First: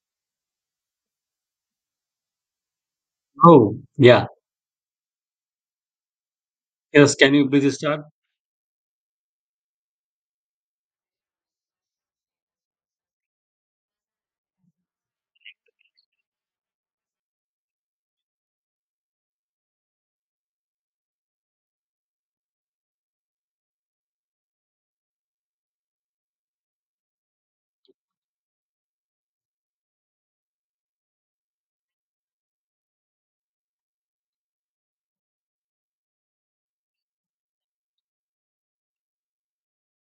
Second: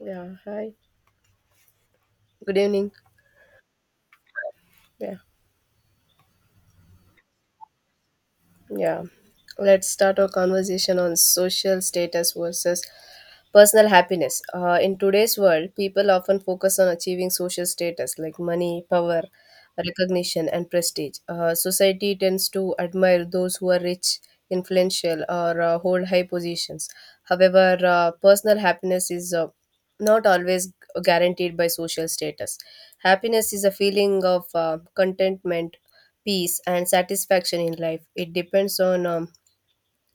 Yeah, hi. Good evening. Oh, yeah. Yeah, Yes, can you please start? Yeah. Let's start our conversation on social status versus personal happiness. In today's world, people often focus on achieving social status like money, power, recognition, and prestige. Society tends to admire those who are rich, influential, or hold high positions. However, personal happiness is not always guaranteed by social status. Happiness is a feeling of contentment, peace, and satisfaction in life. It depends on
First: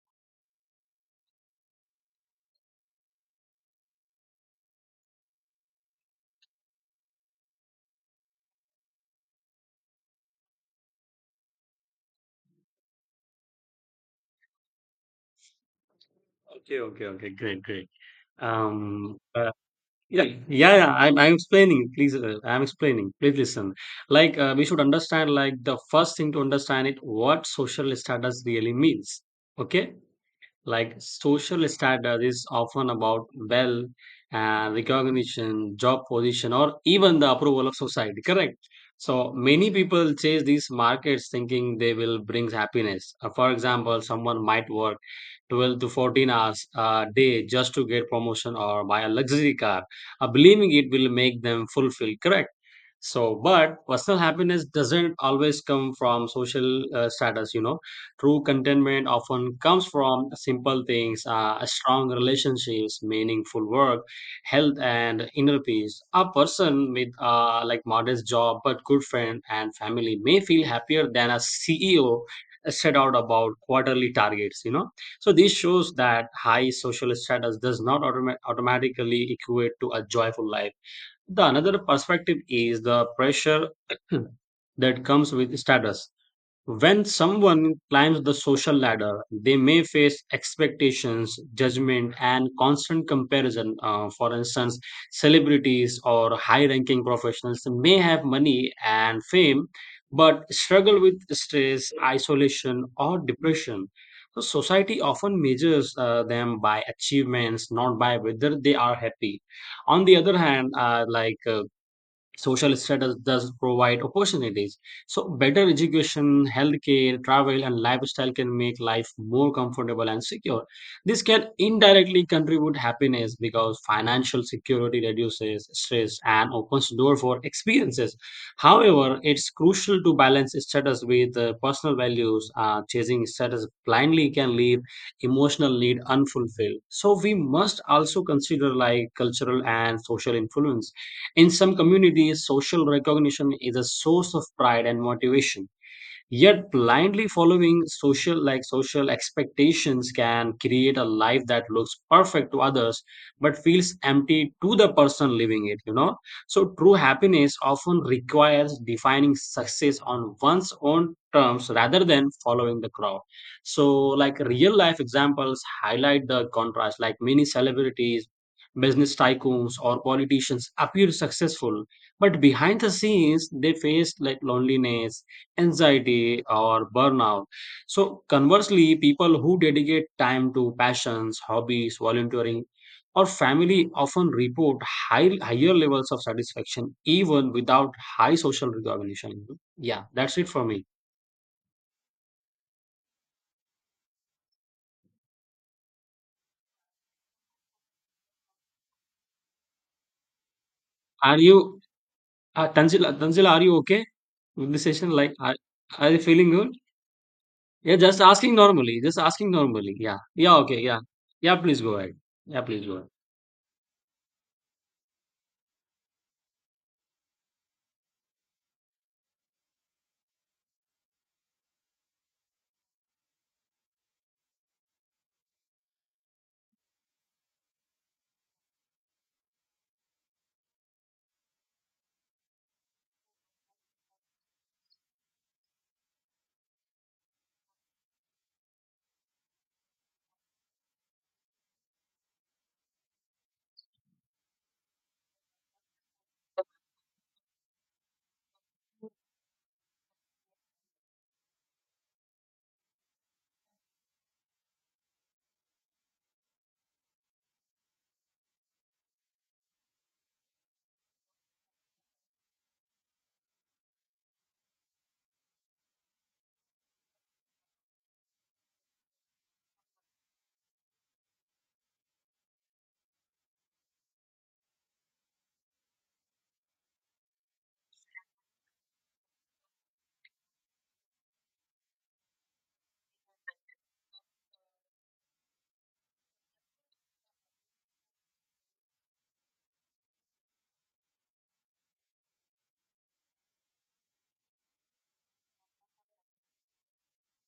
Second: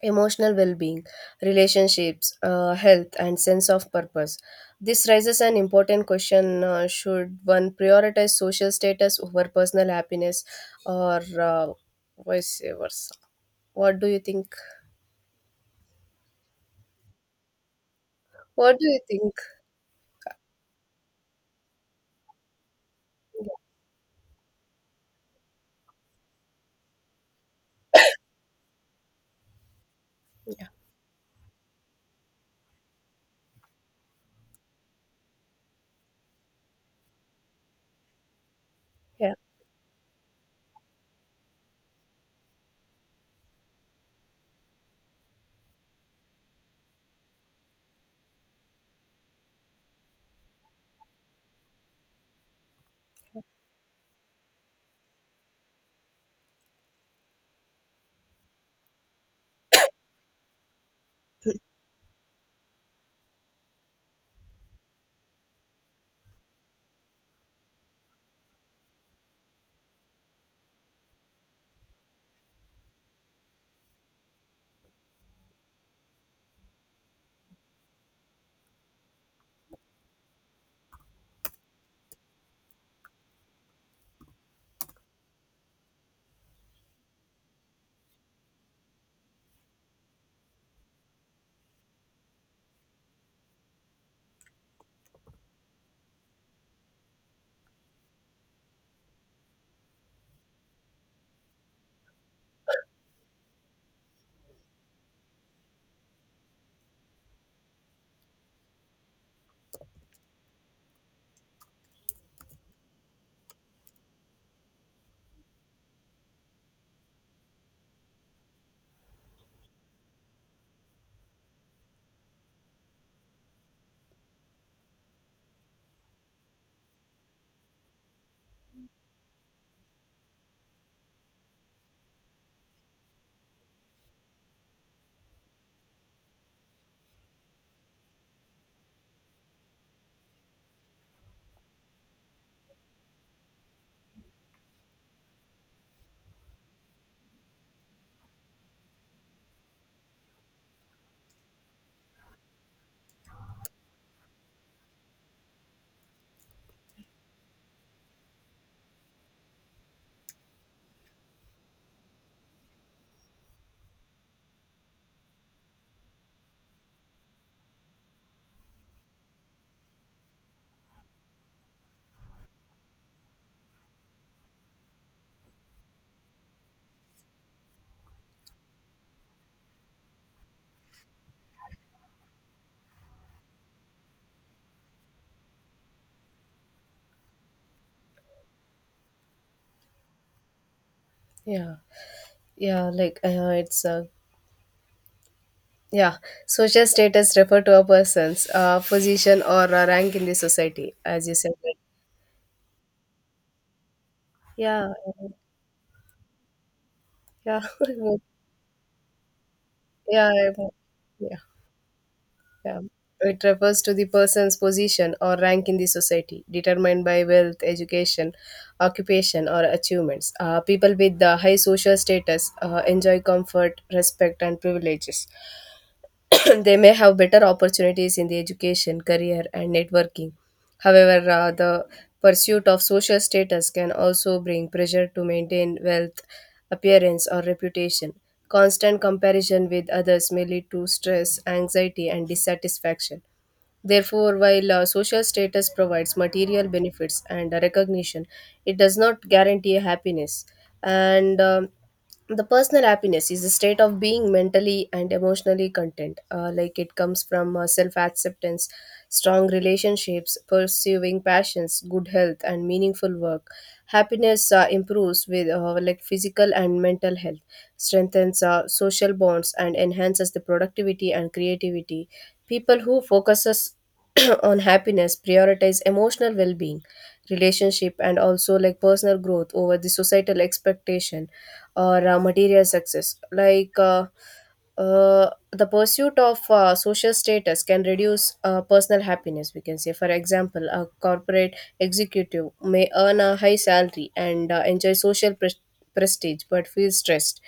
emotional well being, relationships, health, and sense of purpose. This raises an important question: should one prioritize social status over personal happiness, or uh, vice versa? What do you think? Okay, okay, okay. Great, great. What do you Um, think? uh, yeah, yeah. I'm explaining. Please, I'm explaining. Please listen. Like, we should understand. Like, the first thing to understand it, what social status really means. Okay. Yeah, Like social status is often about wealth and recognition, job position, or even the approval of society, correct? yeah, So many people chase these markets thinking they will bring happiness. For example, someone might work 12 to 14 hours a day just to get promotion or buy a luxury car, believing it will make them fulfilled, correct? So, but personal happiness doesn't always come from social status, True contentment often comes from simple things, strong relationships, meaningful work, health, and inner peace. A person with like modest job but good friend and family may feel happier than a CEO set out about quarterly targets. So this shows that high social status does not automatically equate to a joyful life. The another perspective is the pressure that comes with status when someone climbs the social ladder, they may face expectations, judgment, and constant comparison. For instance, celebrities or high ranking professionals may have money and fame, but struggle with stress, isolation, or depression. So society often measures them by achievements, not by whether they are happy. On the other hand, social status does provide opportunities. So, better education, healthcare, travel, and lifestyle can make life more comfortable and secure. This can indirectly contribute happiness because financial security reduces stress and opens door for experiences. However, it's crucial to balance status with personal values. Chasing status blindly can leave emotional need unfulfilled. So, we must also consider like cultural and social influence in some communities, social recognition is a source of pride and motivation yet blindly following social like social expectations can create a life that looks perfect to others but feels empty to the person living it. So true happiness often requires defining success on one's own terms rather than following the crowd. So like real life examples highlight the contrast, like many celebrities, business tycoons, or politicians appear successful but behind the scenes they face like loneliness, anxiety, or burnout. So, conversely, people who dedicate time to passions, hobbies, volunteering, or family often report higher levels of satisfaction even without high social recognition. Yeah, that's it for me. yeah, yeah like it's yeah, social status refer to a person's position or rank in the society, as you Are said, right? you, Tanzila, are you okay with the Yeah, session? Like, are you feeling good? yeah. Yeah, just asking normally. Just asking normally. Yeah. Yeah, Yeah, I'm- okay. Yeah. yeah, Yeah, please go ahead. Yeah, yeah. please go ahead. It refers to the person's position or rank in the society, determined by wealth, education, occupation, or achievements. People with the high social status enjoy comfort, respect, and privileges. They may have better opportunities in the education, career, and networking. However, the pursuit of social status can also bring pressure to maintain wealth, appearance, or reputation. Constant comparison with others may lead to stress, anxiety, and dissatisfaction. Therefore, while social status provides material benefits and recognition, it does not guarantee happiness. And the personal happiness is a state of being mentally and emotionally content. Like, it comes from self acceptance, strong relationships, pursuing passions, good health, and meaningful work. Happiness improves with like physical and mental health, strengthens social bonds, and enhances the productivity and creativity. People who focuses on happiness prioritize emotional well-being, relationship, and also like personal growth over the societal expectation or material success. like uh, the pursuit of social status can reduce personal happiness, we can say. For example, a corporate executive may earn a high salary and enjoy social prestige, but feel stressed,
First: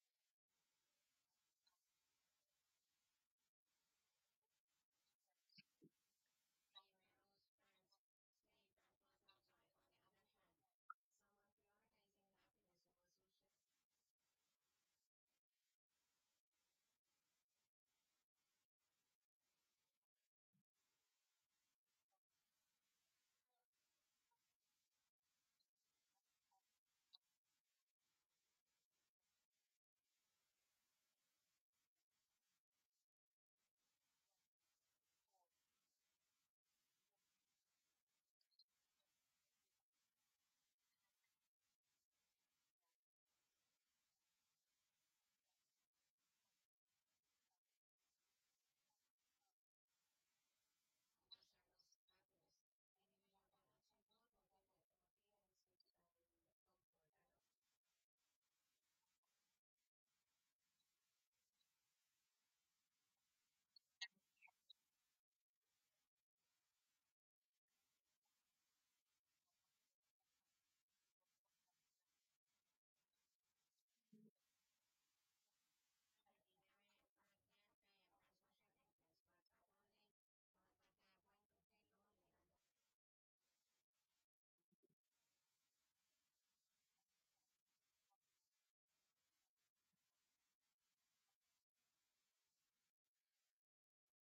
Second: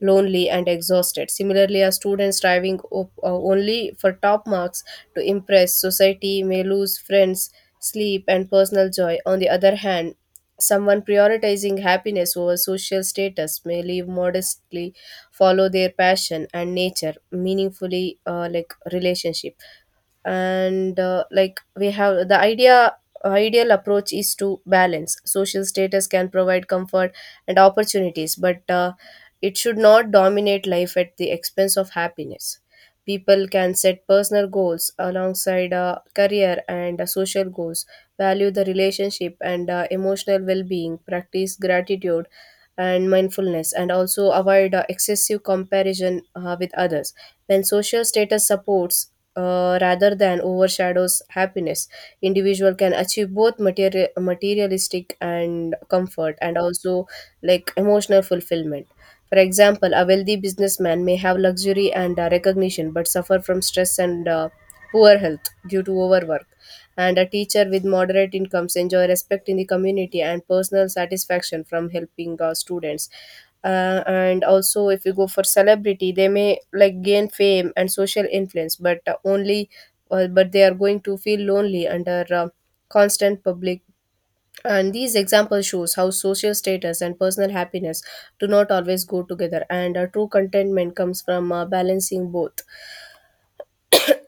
lonely, and exhausted. Similarly, a student striving only for top marks to impress society may lose friends, sleep, and personal joy. On the other hand, someone prioritizing happiness over social status may live modestly, follow their passion, and nature meaningfully like relationship. And like, we have the ideal approach is to balance. Social status can provide comfort and opportunities, but it should not dominate life at the expense of happiness. People can set personal goals alongside career and social goals, value the relationship and emotional well-being, practice gratitude and mindfulness, and also avoid excessive comparison with others. When social status supports rather than overshadows happiness, individual can achieve both materialistic and comfort, and also like emotional fulfillment. For example, a wealthy businessman may have luxury and recognition, but suffer from stress and poor health due to overwork. And a teacher with moderate incomes enjoy respect in the community and personal satisfaction from helping students. And also, if you go for celebrity, they may like gain fame and social influence, but only but they are going to feel lonely under constant public. And these examples shows how social status and personal happiness do not always go together, and true contentment comes from balancing both.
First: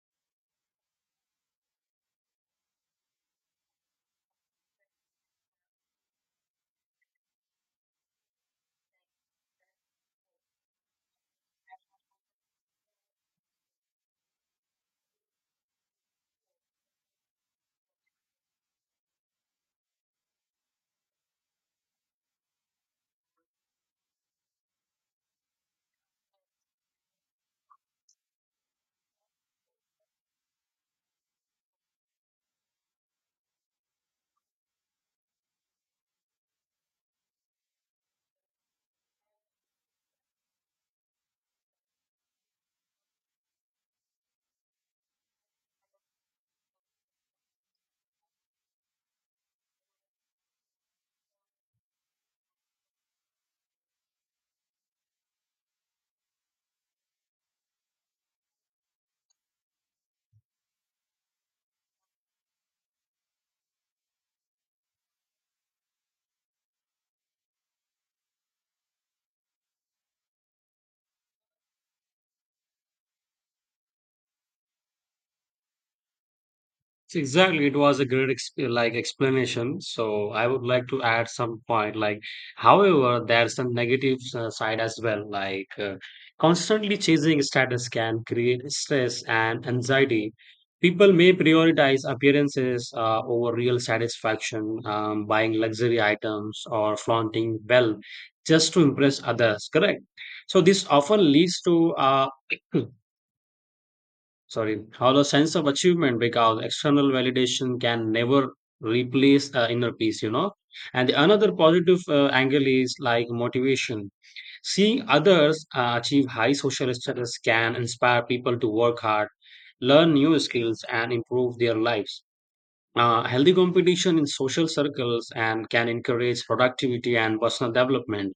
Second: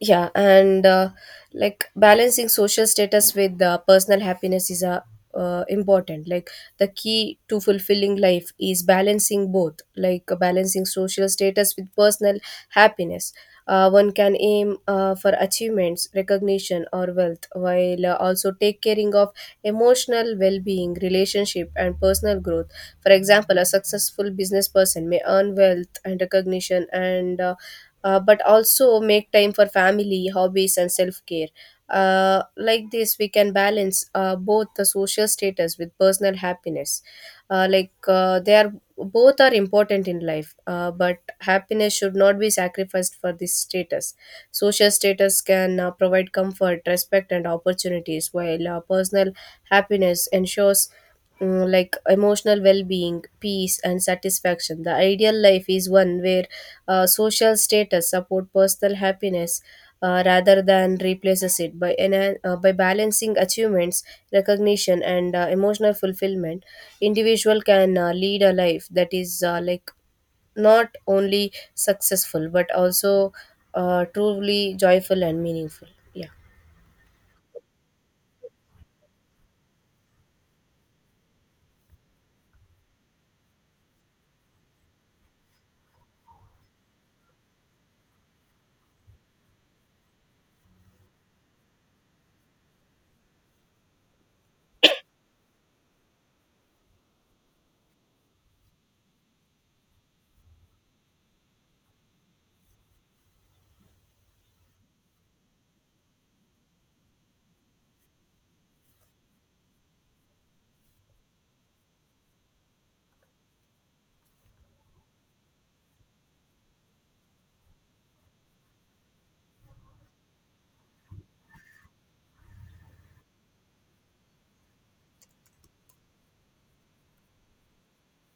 Yeah and Like, balancing social status with personal happiness is a important, like, the key to fulfilling life is balancing both, like balancing social status with personal happiness. One can aim for achievements, recognition, or wealth, while also take caring of emotional well-being, relationship, and personal growth. For example, a successful business person may earn wealth and recognition, and but also make time for family, hobbies, and self care. Like this, we can balance both the social status with personal happiness. Like they are both are important in life, but happiness should not be sacrificed for this status. Social status can provide comfort, respect, and opportunities, while personal happiness ensures like emotional well-being, peace, and satisfaction. The ideal life is one where social status support personal happiness rather than replaces it. By by balancing achievements, recognition, and emotional fulfillment, individual can lead a life that is like not only successful but also truly joyful and meaningful. Yeah, So, exactly, it was a great ex like explanation. So I would like to add some point. Like, however, there's some negative side as well. Like, constantly chasing status can create stress and anxiety. People may prioritize appearances over real satisfaction, buying luxury items or flaunting wealth just to impress others. Correct. So this often leads to sorry hollow sense of achievement because external validation can never replace inner peace. And the another positive angle is like motivation, seeing others achieve high social status can inspire people to work hard, learn new skills, and improve their lives. Healthy competition in social circles and can encourage productivity and personal development,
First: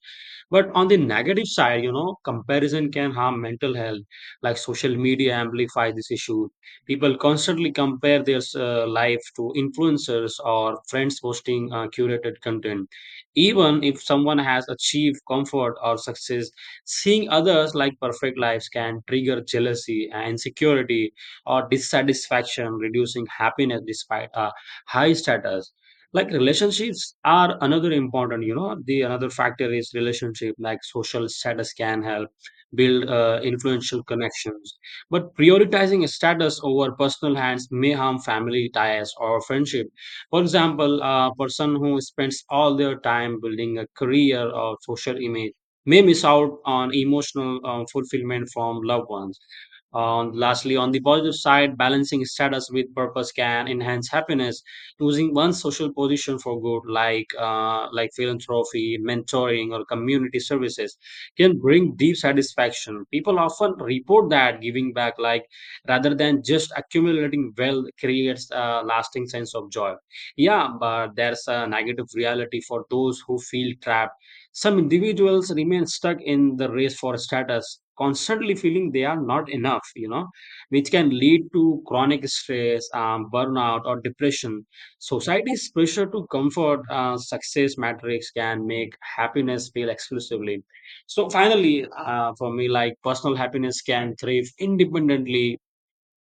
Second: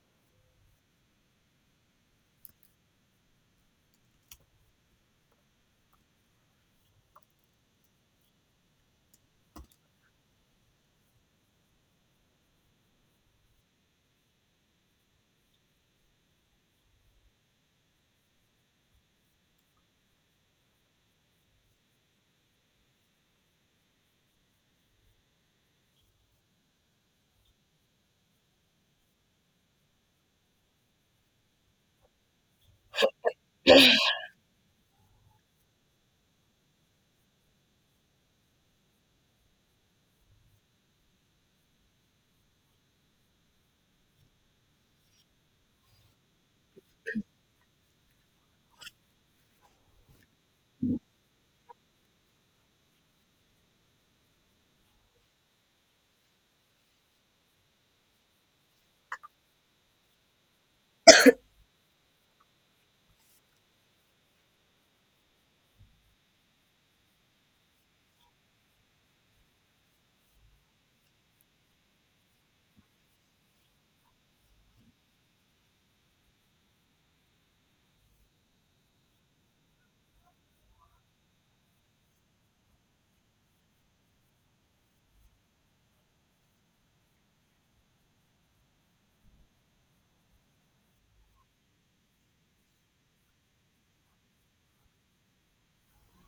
but on the negative side, comparison can harm mental health. Like social media amplifies this issue. People constantly compare their life to influencers or friends posting curated content. Even if someone has achieved comfort or success, seeing others like perfect lives can trigger jealousy and insecurity or dissatisfaction, reducing happiness despite a high status. Like relationships are another important. The another factor is relationship. Like social status can help build influential connections, but prioritizing status over personal hands may harm family ties or friendship. For example, a person who spends all their time building a career or social image may miss out on emotional fulfillment from loved ones. On lastly, on the positive side, balancing status with purpose can enhance happiness. Using one's social position for good, like philanthropy, mentoring, or community services, can bring deep satisfaction. People often report that giving back, like rather than just accumulating wealth, creates a lasting sense of joy. Yeah, but there's a negative reality for those who feel trapped. Some individuals remain stuck in the race for status, constantly feeling they are not enough, which can lead to chronic stress, burnout, or depression. Society's pressure to comfort success metrics can make happiness feel exclusively. So, finally, for me, like personal happiness can thrive independently,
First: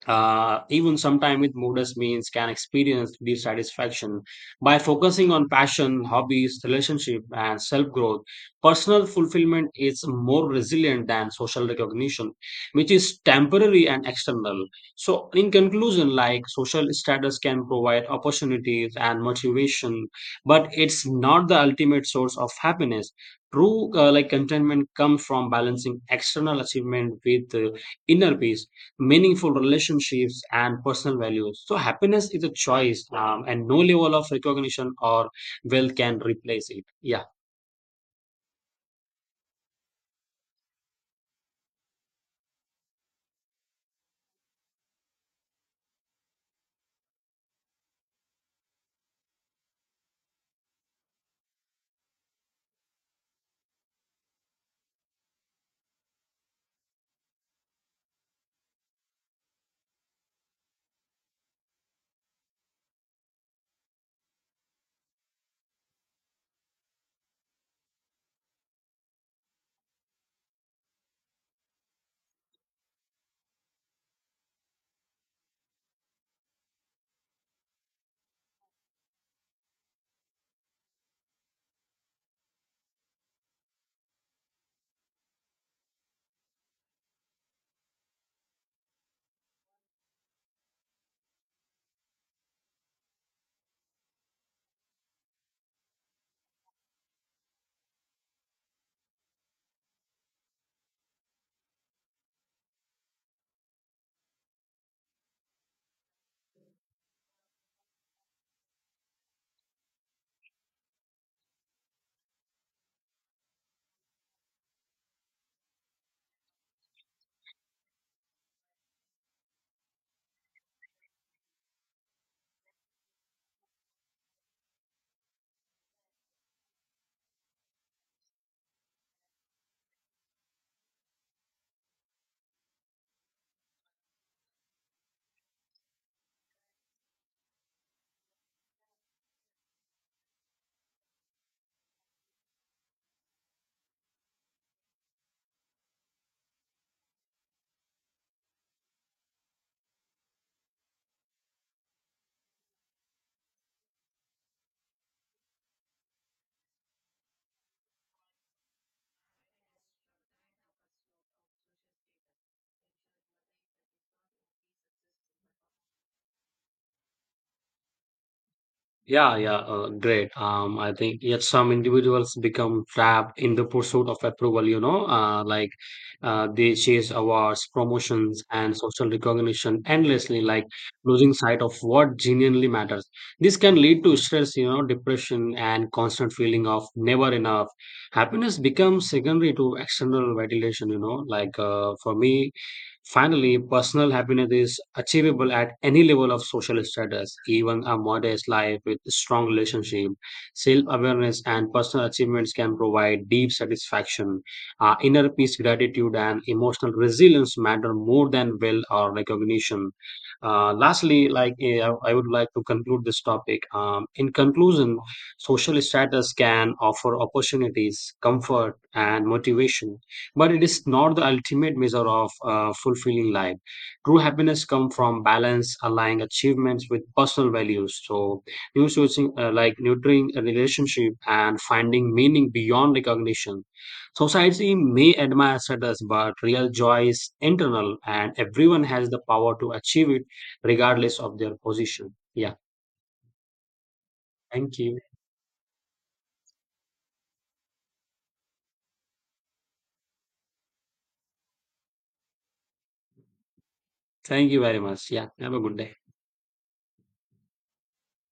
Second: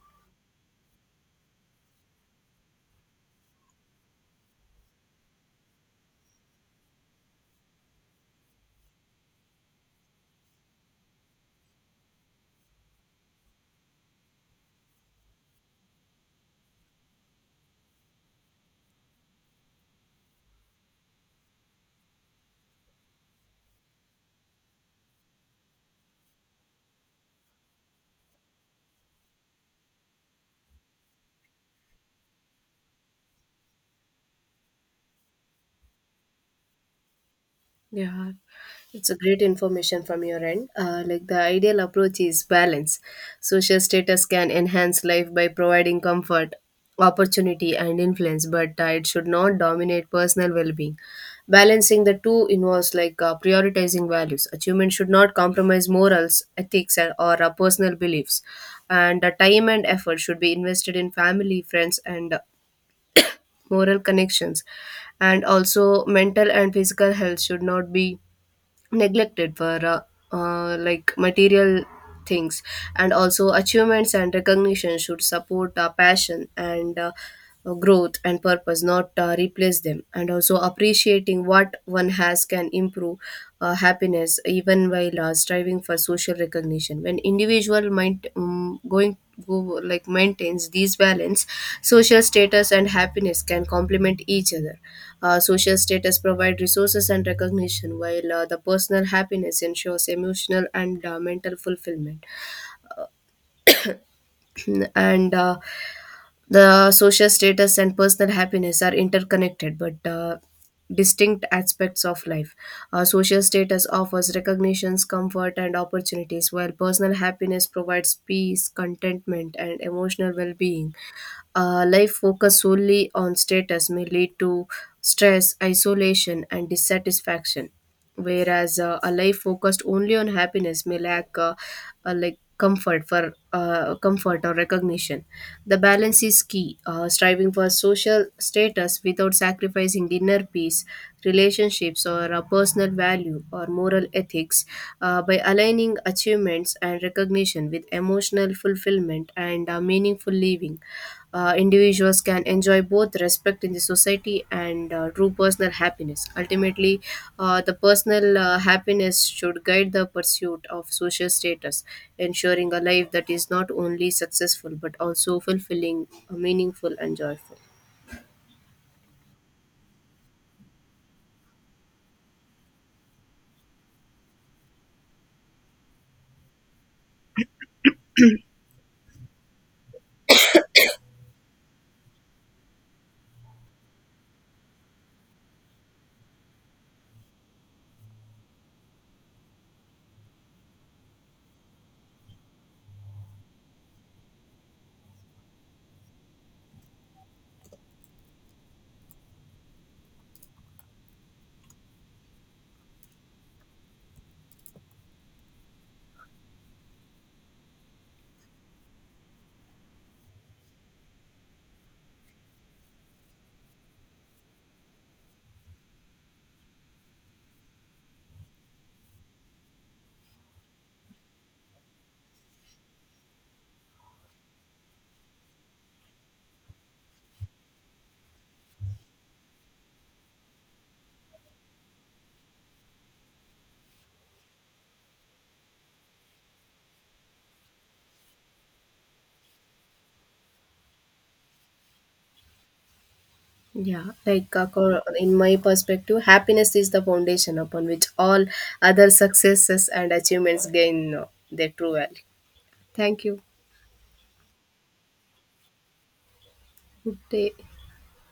even sometime with modest means can experience dissatisfaction by focusing on passion, hobbies, relationship, and self growth. Personal fulfillment is more resilient than social recognition, which is temporary and external. So in conclusion, like social status can provide opportunities and motivation, but it's not the ultimate source of happiness. True like contentment comes from balancing external achievement with inner peace, meaningful relationships, and personal values. So happiness is a choice, and no level of recognition or wealth can replace it. Yeah. Yeah, it's a great information from your end. Like, the ideal approach is balance. Social status can enhance life by providing comfort, opportunity, and influence, but it should not dominate personal well-being. Balancing the two involves like prioritizing values. Achievement should not compromise morals, ethics, and or personal beliefs, and time and effort should be invested in family, friends, and moral connections, and also mental and physical health should not be neglected for like material things, and also achievements and recognition should support our passion and growth and purpose, not replace them. And also, appreciating what one has can improve happiness, even while striving for social recognition. When individual mind going go like maintains these balance, social status and happiness can complement each other. Social status provide resources and recognition, while the personal happiness ensures emotional and mental fulfillment. And the social status and personal happiness are interconnected but distinct aspects of life. Social status offers recognitions, comfort, and opportunities, while personal happiness provides peace, contentment, and emotional well being. Life focused solely on status may lead to stress, isolation, and dissatisfaction. Whereas a life focused only on happiness may lack like comfort for comfort or recognition. The balance is key. Striving for social status without sacrificing inner peace, relationships, or personal value or moral ethics, by aligning achievements and recognition with emotional fulfillment and meaningful living, individuals can enjoy both respect in the society and true personal happiness. Ultimately, the personal happiness should guide the pursuit of social status, ensuring a life that is not only successful but also fulfilling, meaningful, and joyful. Yeah, yeah, great. I think yet some individuals become trapped in the pursuit of approval, they chase awards, promotions, and social recognition endlessly, like losing sight of what genuinely matters. This can lead to stress, depression, and constant feeling of never enough. Happiness becomes secondary to external validation, for me, finally, personal happiness is achievable at any level of social status, even a modest life with strong relationship. Self awareness and personal achievements can provide deep satisfaction. Inner peace, gratitude, and emotional resilience matter more than wealth or recognition. Lastly, I would like to conclude this topic. In conclusion, social status can offer opportunities, comfort, and motivation, but it is not the ultimate measure of fulfilling life. True happiness comes from balance, aligning achievements with personal values. So new sourcing like nurturing a relationship and finding meaning beyond recognition, society may admire status, but real joy is internal and everyone has the power to achieve it regardless of their position. Yeah, Yeah, like thank you. In my perspective, happiness is the foundation upon which all other successes and achievements gain their true value. Thank you. Thank you very much. Yeah, have a good day. Good day.